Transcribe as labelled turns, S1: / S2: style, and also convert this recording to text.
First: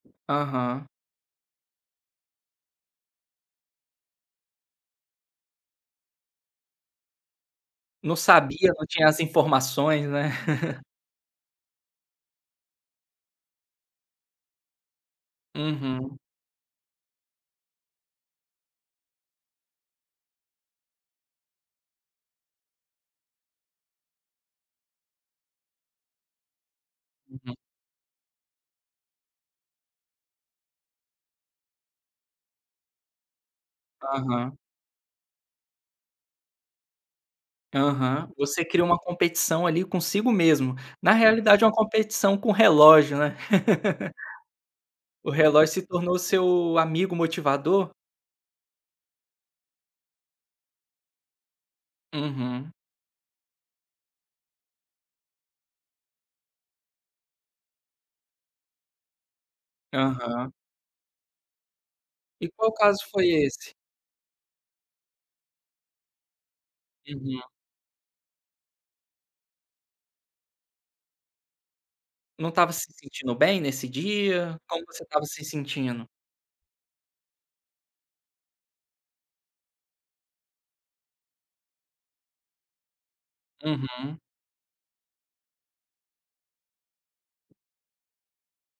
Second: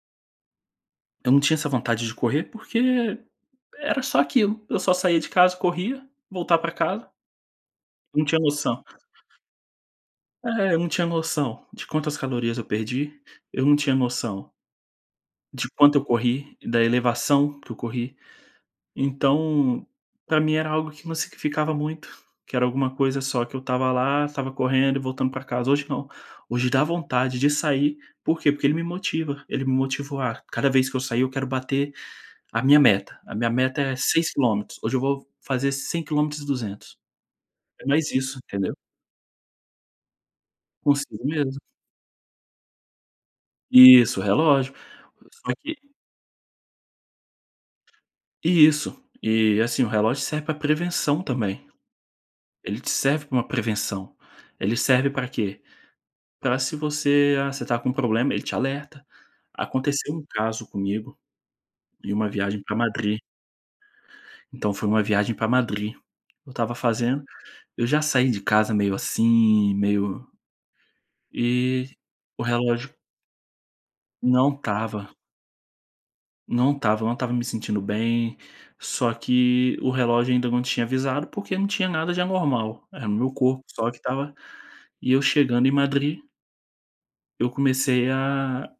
S1: Aham.
S2: Eu não tinha essa vontade de correr, porque era só aquilo. Eu só saía de casa, corria, voltar para casa.
S1: Não
S2: Não tinha
S1: sabia,
S2: noção.
S1: não tinha as informações, né.
S2: É, eu não tinha noção de quantas calorias eu perdi, eu não tinha noção de quanto eu
S1: Uhum.
S2: corri, da elevação que eu corri. Então, para mim era algo que me significava muito, que era alguma coisa só que eu estava lá, estava correndo e voltando para casa. Hoje não, hoje dá vontade de
S1: Uhum.
S2: sair. "Por quê?" Porque ele me motiva, ele me motiva. "Ah, cada vez que eu sair eu quero bater a minha meta. A minha meta é 6
S1: Aham.
S2: quilômetros, hoje eu vou fazer 5 quilômetros e 200". É mais
S1: Aham.
S2: isso,
S1: Você
S2: entendeu?
S1: cria uma competição ali consigo mesmo. Na
S2: Consigo mesmo.
S1: realidade é uma competição com o relógio, né.
S2: Isso, o relógio.
S1: O
S2: Só
S1: relógio
S2: que
S1: se tornou o seu amigo motivador?
S2: Isso. E, assim, o relógio serve para prevenção também.
S1: Uhum.
S2: Ele te serve para uma prevenção. "Ele serve para quê?" Para se você "Ah, você está com um problema?" Ele te alerta. Aconteceu um
S1: Aham.
S2: caso comigo, em uma
S1: E
S2: viagem
S1: qual
S2: para
S1: caso
S2: Madrid
S1: foi esse?
S2: Então, foi uma viagem para Madrid. Eu estava fazendo
S1: Uhum.
S2: eu já saí de casa meio assim, meio e o
S1: Não estava se
S2: relógio
S1: sentindo bem nesse
S2: Não
S1: dia, como você
S2: estava.
S1: estava se sentindo?
S2: Não estava, eu não estava me sentindo bem, só que o relógio ainda não tinha avisado porque não tinha nada de anormal, era o meu corpo só que
S1: Uhum.
S2: estava e eu chegando em Madrid eu comecei a